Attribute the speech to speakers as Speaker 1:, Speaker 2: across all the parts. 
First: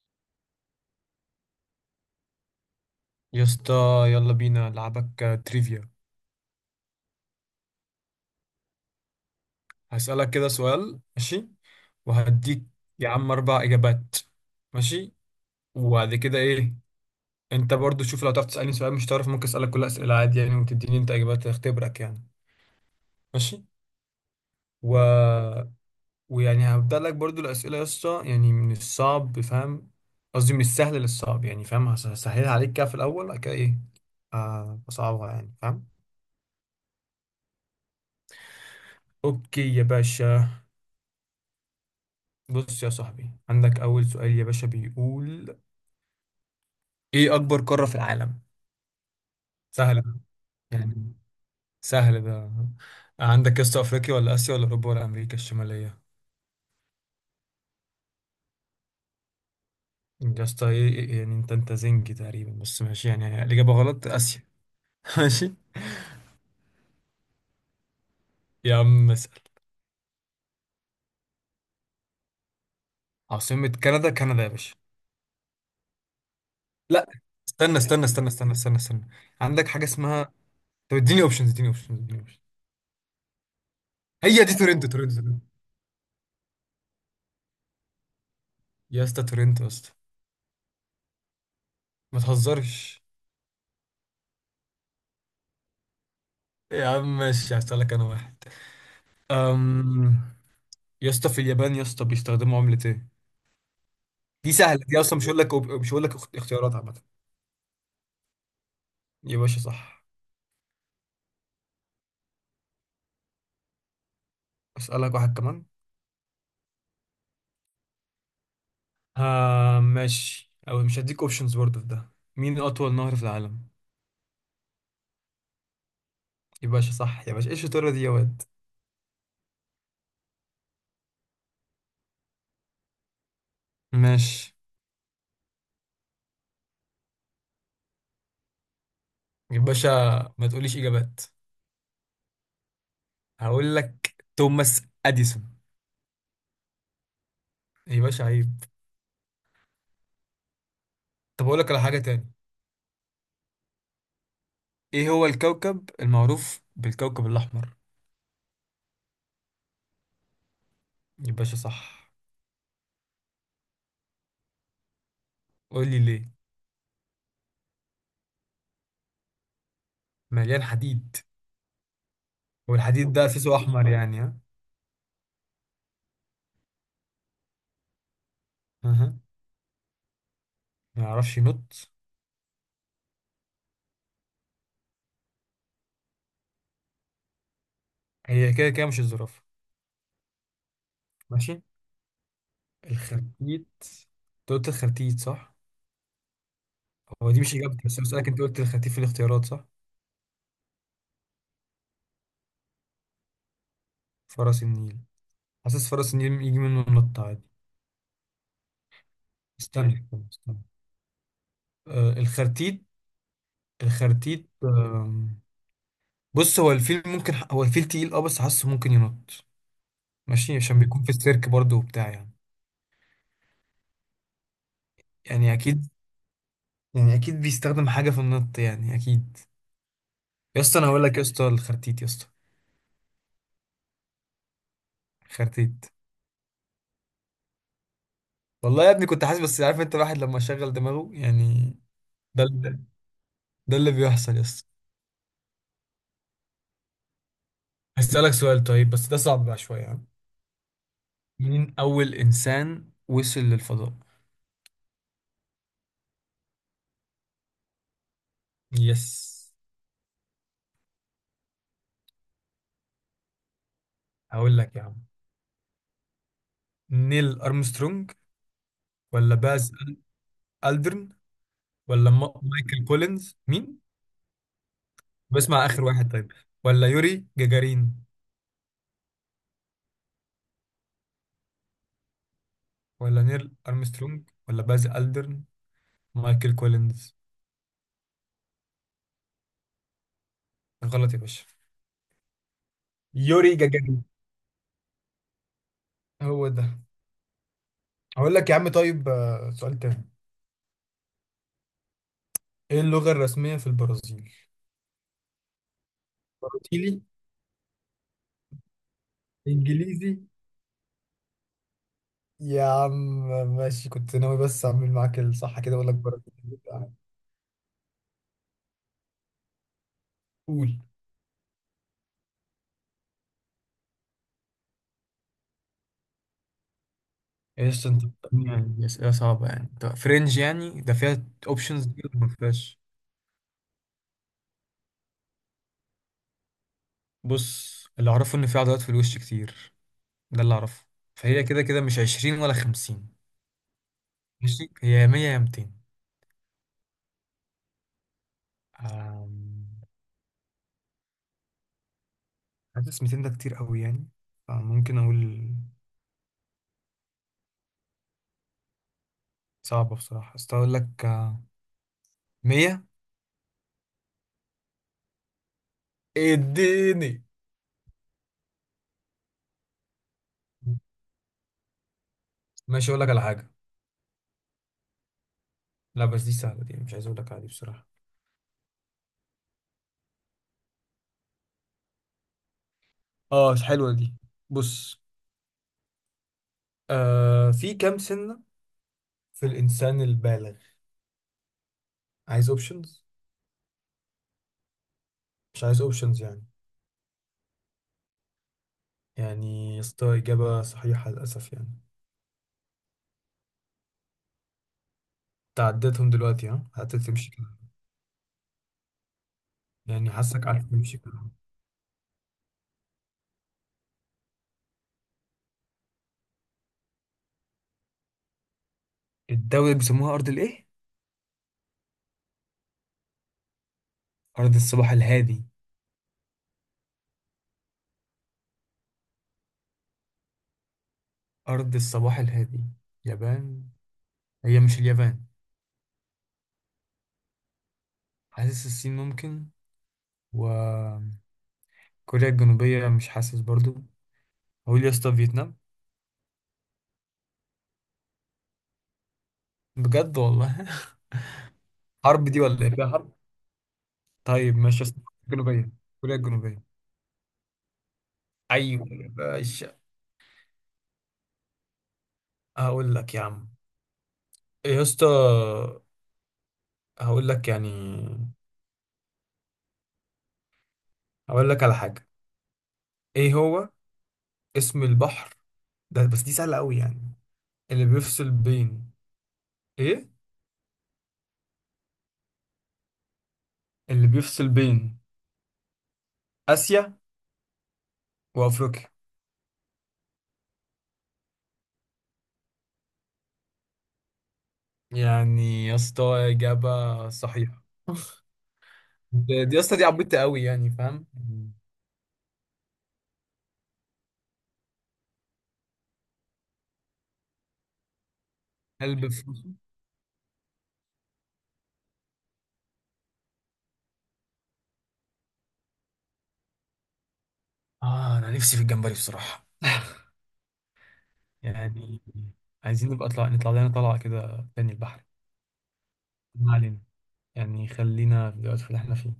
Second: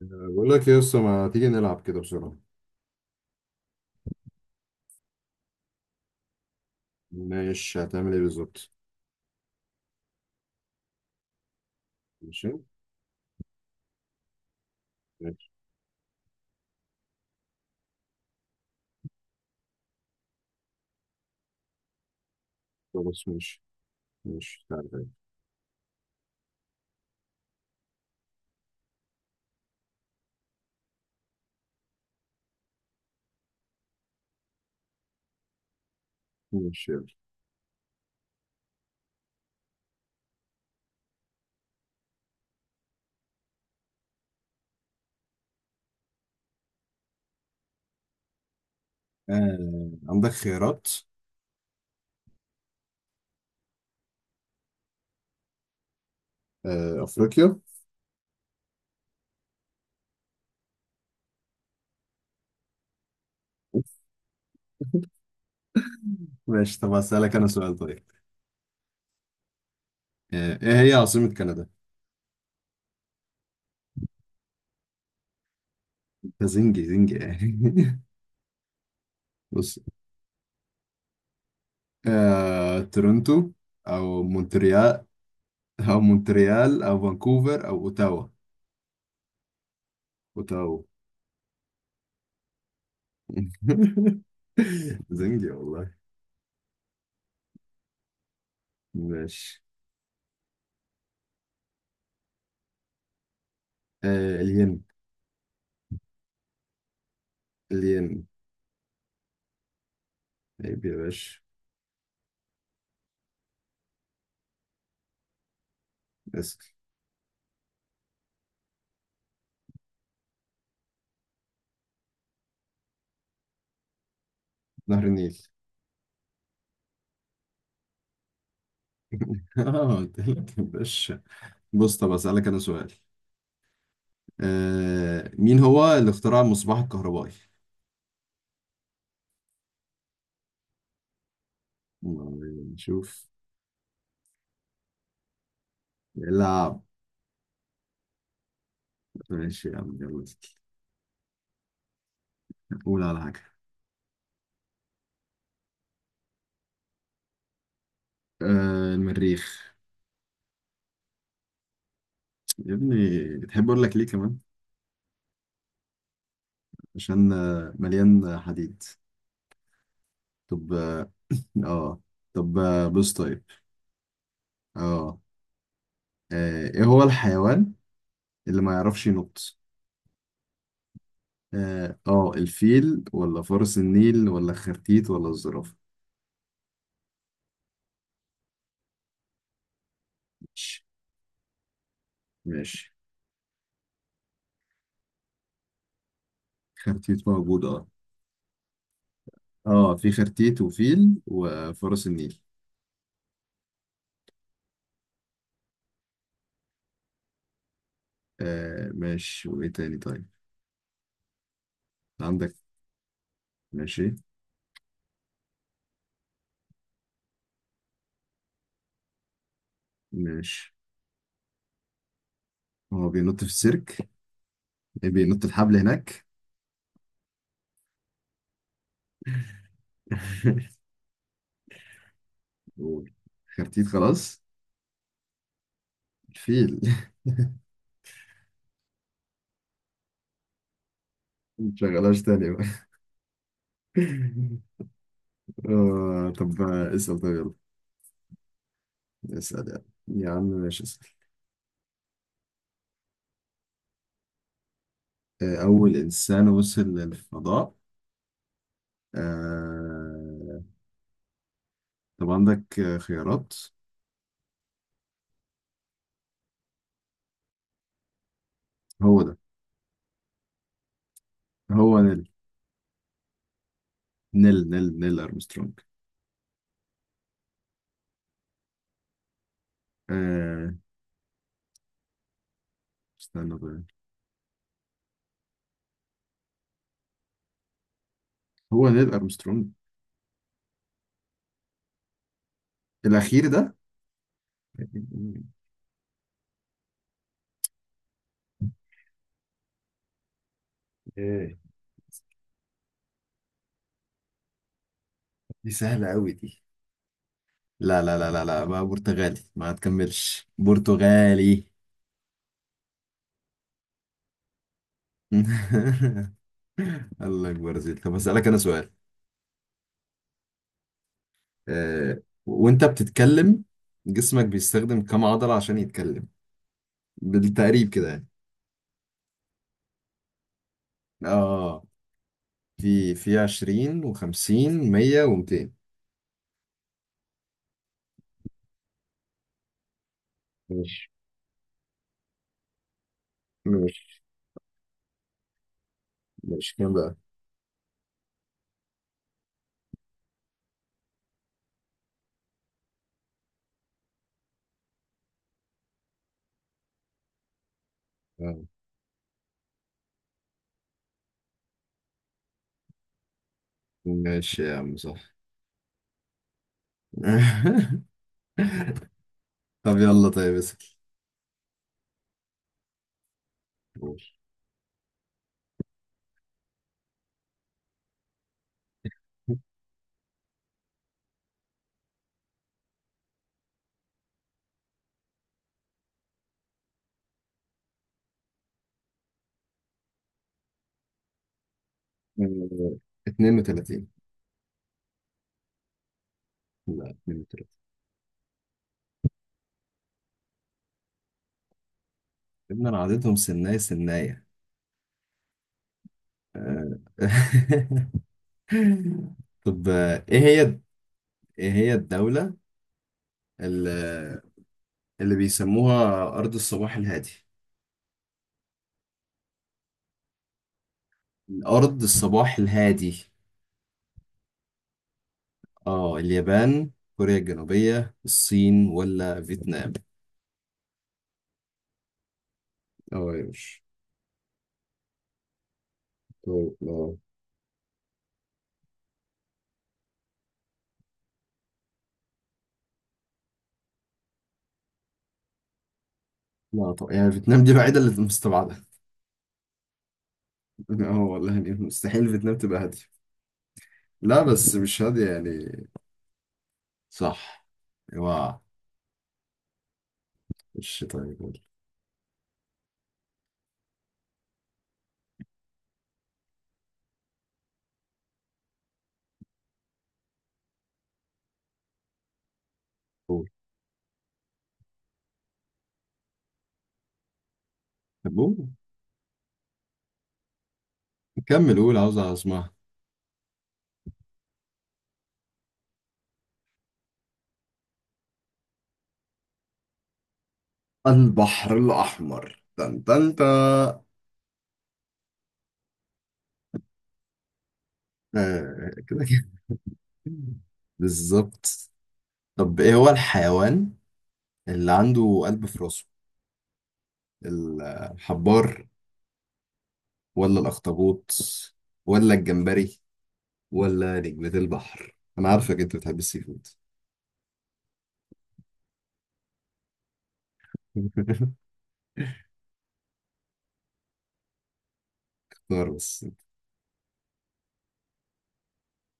Speaker 1: بقول لك يا اسطى ما تيجي نلعب كده بسرعة.
Speaker 2: يا اسطى، يلا بينا لعبك تريفيا.
Speaker 1: ماشي، هتعمل ايه بالظبط؟
Speaker 2: هسألك كده سؤال، ماشي؟
Speaker 1: ماشي.
Speaker 2: وهديك يا عم أربع إجابات. ماشي؟
Speaker 1: ماشي.
Speaker 2: وبعد كده إيه؟ أنت برضو شوف لو تعرف تسألني سؤال مش تعرف، ممكن أسألك كل أسئلة عادي يعني، وتديني أنت إجابات تختبرك يعني.
Speaker 1: خلاص ماشي.
Speaker 2: ماشي.
Speaker 1: ماشي، تعالى
Speaker 2: و...
Speaker 1: تعالى.
Speaker 2: ويعني هبدأ لك برضو الأسئلة يا اسطى، يعني من الصعب فاهم؟ قصدي من السهل للصعب، يعني فاهم؟ هسهلها عليك كده في الأول، بعد كده إيه؟ أصعبها، يعني فاهم؟
Speaker 1: ماشي يلا.
Speaker 2: أوكي يا باشا. بص يا صاحبي، عندك أول سؤال يا باشا، بيقول إيه أكبر قارة في العالم؟
Speaker 1: آه،
Speaker 2: سهلة
Speaker 1: عندك خيارات؟
Speaker 2: يعني، سهل ده. عندك يا اسطى أفريقيا ولا آسيا ولا أوروبا ولا أمريكا الشمالية؟
Speaker 1: آه، أفريقيا.
Speaker 2: يا اسطى يعني أنت أنت زنجي تقريبا، بس ماشي، يعني الإجابة غلط. آسيا. ماشي.
Speaker 1: ماشي. طب هسألك أنا سؤال طيب.
Speaker 2: يا عم اسأل.
Speaker 1: آه، إيه هي عاصمة كندا؟
Speaker 2: عاصمة كندا كندا يا باشا.
Speaker 1: ده زنجي
Speaker 2: لا.
Speaker 1: زنجي يعني.
Speaker 2: استنى استنى استنى استنى استنى استنى، عندك
Speaker 1: بص.
Speaker 2: حاجة اسمها. طب اديني أوبشنز، اديني أوبشنز، اديني أوبشنز.
Speaker 1: آه، تورنتو أو
Speaker 2: هي دي تورنتو
Speaker 1: مونتريال.
Speaker 2: تورنتو تورنتو.
Speaker 1: أو مونتريال أو فانكوفر أو أوتاوا.
Speaker 2: يا اسطى تورنتو يا اسطى.
Speaker 1: أوتاوا.
Speaker 2: ما تهزرش.
Speaker 1: زنجي والله.
Speaker 2: يا عم ماشي، هسألك أنا واحد.
Speaker 1: ماشي.
Speaker 2: أم... يا اسطى، في اليابان يا اسطى بيستخدموا عملة ايه؟
Speaker 1: آه،
Speaker 2: دي سهلة،
Speaker 1: الين.
Speaker 2: دي اصلا مش هقول لك مش هقول لك اختيارات عامة.
Speaker 1: الين.
Speaker 2: يا باشا صح.
Speaker 1: عيب يا باشا.
Speaker 2: اسألك واحد كمان.
Speaker 1: اسأل.
Speaker 2: آه ماشي، او مش هديك اوبشنز برضه في ده. مين اطول نهر في العالم؟
Speaker 1: نهر النيل.
Speaker 2: يا باشا صح يا باشا، ايش الشطارة دي يا واد؟
Speaker 1: اه قلت لك يا باشا. بص، طب اسألك انا سؤال.
Speaker 2: ماشي.
Speaker 1: آه، مين هو اللي اخترع المصباح الكهربائي؟
Speaker 2: يا باشا ما تقوليش اجابات.
Speaker 1: نشوف.
Speaker 2: هقول لك توماس اديسون.
Speaker 1: لا.
Speaker 2: يا باشا عيب.
Speaker 1: ماشي يا عم يلا.
Speaker 2: طب اقول لك على حاجة تاني.
Speaker 1: قول على حاجة.
Speaker 2: ايه هو الكوكب المعروف بالكوكب الاحمر؟
Speaker 1: آه، المريخ.
Speaker 2: يا باشا صح.
Speaker 1: يا ابني تحب اقول لك ليه كمان؟
Speaker 2: قول لي ليه؟
Speaker 1: عشان مليان حديد.
Speaker 2: مليان
Speaker 1: طب اه.
Speaker 2: حديد.
Speaker 1: آه. طب بص
Speaker 2: والحديد ده
Speaker 1: طيب.
Speaker 2: اساسه احمر يعني ها.
Speaker 1: اه ايه هو الحيوان اللي ما يعرفش
Speaker 2: أها.
Speaker 1: ينط.
Speaker 2: ما يعرفش ينط.
Speaker 1: الفيل ولا فرس النيل ولا خرتيت ولا الزرافة؟
Speaker 2: هي كده كده مش الزرافه.
Speaker 1: ماشي.
Speaker 2: ماشي.
Speaker 1: ماشي.
Speaker 2: الخرتيت. انت قلت الخرتيت صح؟
Speaker 1: خرتيت
Speaker 2: هو دي مش
Speaker 1: موجود
Speaker 2: اجابتي،
Speaker 1: اه.
Speaker 2: بس أنا بسالك، انت قلت الخرتيت في الاختيارات صح؟
Speaker 1: اه في خرتيت وفيل وفرس النيل.
Speaker 2: فرس النيل. حاسس فرس النيل يجي منه النط عادي.
Speaker 1: آه ماشي، وايه
Speaker 2: استنى
Speaker 1: تاني
Speaker 2: استنى،
Speaker 1: طيب؟
Speaker 2: استنى. آه
Speaker 1: عندك.
Speaker 2: الخرتيت.
Speaker 1: ماشي.
Speaker 2: الخرتيت. بص هو الفيل، ممكن هو الفيل تقيل اه، بس حاسه ممكن ينط. ماشي،
Speaker 1: ماشي.
Speaker 2: عشان بيكون في السيرك برضه وبتاع يعني.
Speaker 1: هو بينط في السيرك؟ إيه، بينط
Speaker 2: يعني
Speaker 1: الحبل
Speaker 2: اكيد.
Speaker 1: هناك.
Speaker 2: يعني اكيد بيستخدم حاجه في النط يعني اكيد. يا اسطى انا هقول لك يا اسطى الخرتيت يا اسطى.
Speaker 1: قول. خرتيت خلاص.
Speaker 2: خرتيت.
Speaker 1: الفيل.
Speaker 2: والله يا ابني كنت حاسس، بس عارف انت الواحد لما شغل دماغه يعني.
Speaker 1: متشغلهاش
Speaker 2: ده
Speaker 1: تاني بقى.
Speaker 2: ال- ده اللي بيحصل يا اسطى.
Speaker 1: آه، طب اسأل طيب.
Speaker 2: هسألك سؤال طيب، بس ده
Speaker 1: يلا
Speaker 2: صعب بقى
Speaker 1: اسأل
Speaker 2: شوية
Speaker 1: يعني
Speaker 2: يعني.
Speaker 1: يا عم ماشي اسأل.
Speaker 2: مين اول انسان وصل للفضاء؟
Speaker 1: أول إنسان وصل للفضاء.
Speaker 2: يس.
Speaker 1: آه... طب عندك خيارات؟
Speaker 2: هقول لك يا عم، نيل أرمسترونج
Speaker 1: هو
Speaker 2: ولا
Speaker 1: ده.
Speaker 2: باز ألدرن
Speaker 1: هو
Speaker 2: ولا
Speaker 1: نيل
Speaker 2: مايكل كولينز مين؟
Speaker 1: نيل نيل نيل
Speaker 2: بسمع
Speaker 1: أرمسترونج.
Speaker 2: آخر واحد طيب. ولا يوري جاجارين
Speaker 1: آه...
Speaker 2: ولا نيل
Speaker 1: استنى بقى.
Speaker 2: أرمسترونج ولا باز ألدرن مايكل كولينز؟
Speaker 1: هو نيل أرمسترونج.
Speaker 2: غلط يا باشا.
Speaker 1: الأخير
Speaker 2: يوري
Speaker 1: ده.
Speaker 2: جاجارين هو ده. هقول لك يا عم طيب، سؤال تاني.
Speaker 1: ايه؟
Speaker 2: ايه اللغة الرسمية في البرازيل؟
Speaker 1: دي سهلة قوي دي.
Speaker 2: برازيلي.
Speaker 1: لا لا لا لا لا بقى، برتغالي، ما
Speaker 2: انجليزي.
Speaker 1: تكملش برتغالي.
Speaker 2: يا عم ماشي، كنت ناوي بس اعمل معاك الصح كده، اقول لك برازيلي.
Speaker 1: الله أكبر يا زيد، طب هسألك أنا سؤال.
Speaker 2: قول.
Speaker 1: وأنت بتتكلم جسمك بيستخدم كم عضلة عشان يتكلم؟
Speaker 2: ايش
Speaker 1: بالتقريب
Speaker 2: انت
Speaker 1: كده يعني.
Speaker 2: بتسألني يعني اسئله صعبه يعني؟ طب فرنج يعني، ده فيها
Speaker 1: اه،
Speaker 2: اوبشنز دي ولا ما فيهاش؟
Speaker 1: في 20 و50، 100 و200.
Speaker 2: بص اللي اعرفه ان في عضلات في الوش كتير، ده اللي اعرفه.
Speaker 1: ماشي.
Speaker 2: فهي كده كده مش 20 ولا 50.
Speaker 1: ماشي.
Speaker 2: ماشي، هي يا 100 يا 200.
Speaker 1: ماشي كام بقى؟
Speaker 2: أم، حاسس 200 ده كتير قوي يعني، فممكن اقول.
Speaker 1: آه.
Speaker 2: صعبة بصراحة، بس أقول لك مية.
Speaker 1: ماشي يا عم صح.
Speaker 2: اديني.
Speaker 1: طب يلا طيب اسأل.
Speaker 2: ماشي، اقول لك على حاجه.
Speaker 1: ماشي.
Speaker 2: لا بس دي سهله دي، مش عايز اقول لك، عادي بصراحه. اه حلوه دي. بص، في كام سنه في الانسان البالغ؟ عايز
Speaker 1: آه،
Speaker 2: اوبشنز؟
Speaker 1: 32.
Speaker 2: مش عايز اوبشنز يعني.
Speaker 1: لا، 32.
Speaker 2: يعني يا اسطى اجابه صحيحه للاسف يعني.
Speaker 1: ابن انا عددهم سناية سناية.
Speaker 2: تعديتهم دلوقتي، ها قعدت
Speaker 1: آه.
Speaker 2: تمشي كده.
Speaker 1: طب
Speaker 2: يعني
Speaker 1: ايه
Speaker 2: حاسك
Speaker 1: هي.
Speaker 2: قعدت تمشي كده.
Speaker 1: ايه هي الدولة اللي, اللي بيسموها أرض الصباح الهادي؟
Speaker 2: الدولة اللي بيسموها أرض الإيه؟
Speaker 1: أرض الصباح الهادي.
Speaker 2: أرض الصباح الهادي.
Speaker 1: اه، اليابان، كوريا الجنوبية، الصين ولا فيتنام؟
Speaker 2: أرض الصباح الهادي
Speaker 1: اه يا
Speaker 2: يابان.
Speaker 1: باشا.
Speaker 2: هي مش اليابان؟
Speaker 1: طيب لا.
Speaker 2: حاسس الصين ممكن، وكوريا الجنوبية مش حاسس برضو. هقول يا اسطى فيتنام.
Speaker 1: لا طبعا، يعني فيتنام دي الوحيدة اللي مستبعدة.
Speaker 2: بجد والله؟
Speaker 1: اه والله، يعني
Speaker 2: حرب
Speaker 1: مستحيل
Speaker 2: دي
Speaker 1: فيتنام
Speaker 2: ولا ايه،
Speaker 1: تبقى
Speaker 2: فيها
Speaker 1: هادية.
Speaker 2: حرب؟
Speaker 1: لا
Speaker 2: طيب
Speaker 1: بس
Speaker 2: ماشي يا اسطى،
Speaker 1: مش هادية
Speaker 2: الجنوبية،
Speaker 1: يعني.
Speaker 2: كوريا الجنوبية.
Speaker 1: صح. اوعى.
Speaker 2: ايوه يا باشا.
Speaker 1: مش طيب قول.
Speaker 2: هقول لك يا عم. إيه يا اسطى، هقول لك يعني، هقول لك على حاجة. ايه
Speaker 1: قول.
Speaker 2: هو اسم البحر ده؟ بس دي سهلة قوي يعني. اللي بيفصل
Speaker 1: طب قول.
Speaker 2: بين ايه؟
Speaker 1: كمل قول، عاوز اسمعها.
Speaker 2: اللي بيفصل بين آسيا وأفريقيا.
Speaker 1: البحر الأحمر، تن تن تا.
Speaker 2: يعني يا اسطى إجابة صحيحة.
Speaker 1: آه كده كده.
Speaker 2: دي يا اسطى دي عبيطه قوي يعني فاهم.
Speaker 1: بالظبط. طب ايه هو الحيوان اللي عنده قلب في راسه؟ الحبار،
Speaker 2: قلب فلوسه.
Speaker 1: ولا الأخطبوط، ولا الجمبري، ولا نجمة البحر؟ أنا عارفك أنت بتحب السي فود.
Speaker 2: اه انا نفسي في الجمبري بصراحه يعني. عايزين نبقى نطلع لنا طلعه كده تاني البحر.
Speaker 1: اختار بس.
Speaker 2: ما علينا، يعني خلينا في الوقت اللي احنا فيه.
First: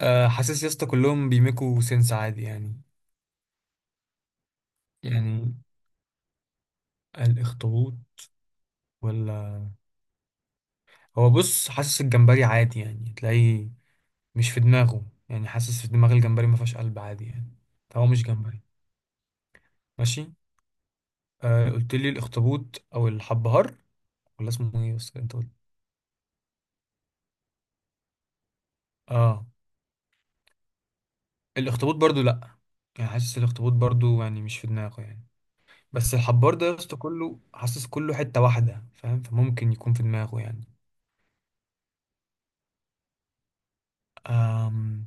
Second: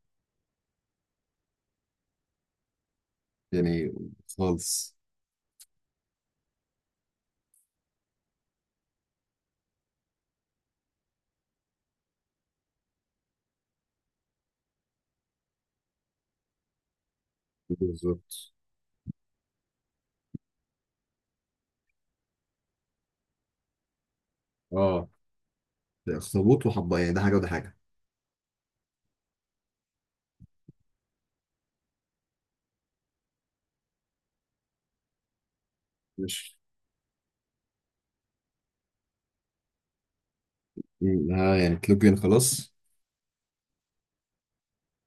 Speaker 2: آه حاسس يا اسطى كلهم بيميكوا سنس عادي يعني.
Speaker 1: يعني خالص.
Speaker 2: يعني الاخطبوط ولا. هو بص، حاسس الجمبري عادي يعني تلاقيه مش في دماغه يعني، حاسس في دماغ الجمبري ما فيهاش قلب عادي يعني. فهو مش
Speaker 1: بالظبط.
Speaker 2: جمبري. ماشي. آه قلت لي الاخطبوط او الحبهار، ولا اسمه ايه
Speaker 1: اه،
Speaker 2: بس انت؟
Speaker 1: ده أخطبوط وحبة يعني، ده حاجة وده حاجة.
Speaker 2: اه. الاخطبوط برضو لا. يعني حاسس الاخطبوط برضو يعني مش في دماغه يعني. بس الحبار
Speaker 1: مش.
Speaker 2: ده يا اسطى كله، حاسس كله حتة واحدة فاهم، فممكن يكون في دماغه يعني.
Speaker 1: ها يعني تلوجين خلاص.
Speaker 2: أم.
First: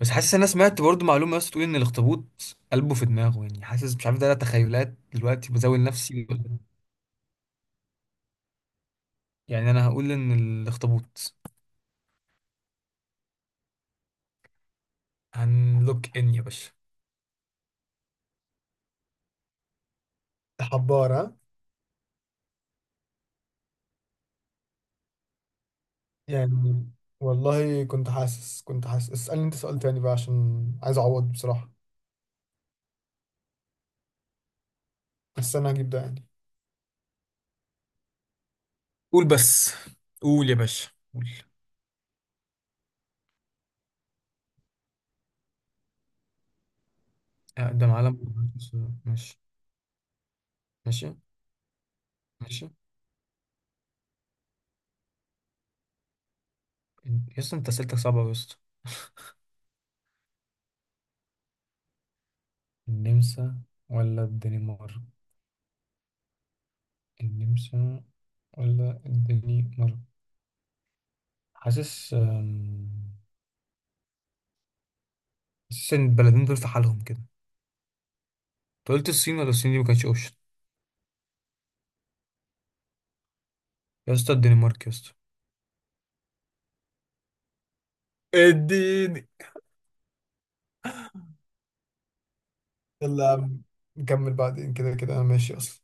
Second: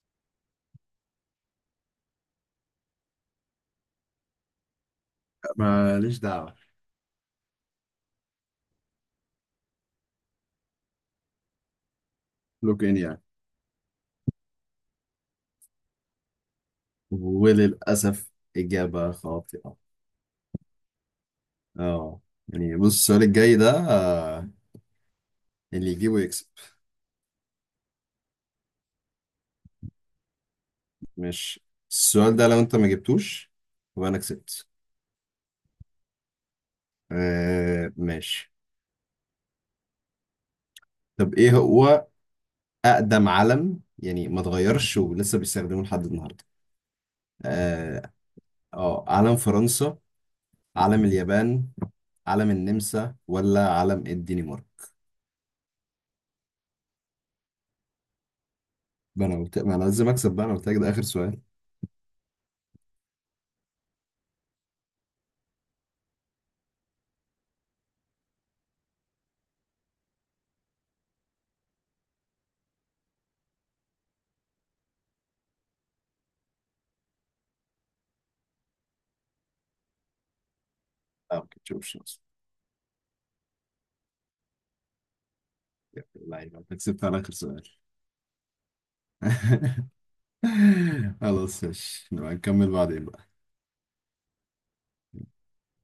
Speaker 2: بس حاسس انا سمعت برضو معلومة يا اسطى، تقول ان الاخطبوط قلبه في دماغه، يعني حاسس مش عارف ده، لا تخيلات دلوقتي بزاول
Speaker 1: ماليش
Speaker 2: نفسي
Speaker 1: دعوة.
Speaker 2: يعني انا هقول ان الاخطبوط.
Speaker 1: لوكين يعني.
Speaker 2: هنلوك ان يا باشا.
Speaker 1: وللأسف إجابة خاطئة.
Speaker 2: حبار ها.
Speaker 1: اه. يعني بص، السؤال الجاي ده اللي يجيبه يكسب.
Speaker 2: يعني والله كنت حاسس، كنت حاسس. اسألني انت سؤال تاني بقى، عشان عايز اعوض
Speaker 1: مش
Speaker 2: بصراحة.
Speaker 1: السؤال ده، لو أنت ما جبتوش يبقى أنا كسبت.
Speaker 2: بس انا هجيب ده يعني.
Speaker 1: آه ماشي.
Speaker 2: قول بس. قول يا باشا. قول.
Speaker 1: طب ايه هو اقدم علم يعني ما اتغيرش ولسه بيستخدموه لحد النهارده؟
Speaker 2: أقدم
Speaker 1: اه.
Speaker 2: علم.
Speaker 1: علم
Speaker 2: ماشي.
Speaker 1: فرنسا، علم
Speaker 2: ماشي.
Speaker 1: اليابان، علم
Speaker 2: ماشي.
Speaker 1: النمسا ولا علم الدنمارك؟
Speaker 2: يا اسطى أنت أسئلتك صعبة أوي يا اسطى.
Speaker 1: ده انا قلت ما انا لازم اكسب بقى، انا قلت لك ده اخر سؤال.
Speaker 2: النمسا ولا الدنمارك؟ النمسا ولا الدنمارك؟ حاسس، حاسس إن البلدين دول في حالهم كده. أنت قلت الصين، ولا الصين دي ما كانتش أوبشن؟
Speaker 1: لا، ما كنتش شخص.
Speaker 2: يا اسطى الدنمارك يا اسطى.
Speaker 1: لا، يبقى انت كسبت على اخر سؤال.
Speaker 2: اديني.
Speaker 1: خلاص ماشي، نبقى نكمل بعدين
Speaker 2: يلا
Speaker 1: بقى.
Speaker 2: يا عم، نكمل بعدين، كده كده أنا ماشي أصلا.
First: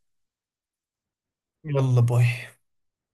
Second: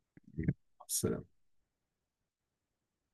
Speaker 1: بس.
Speaker 2: يلا باي.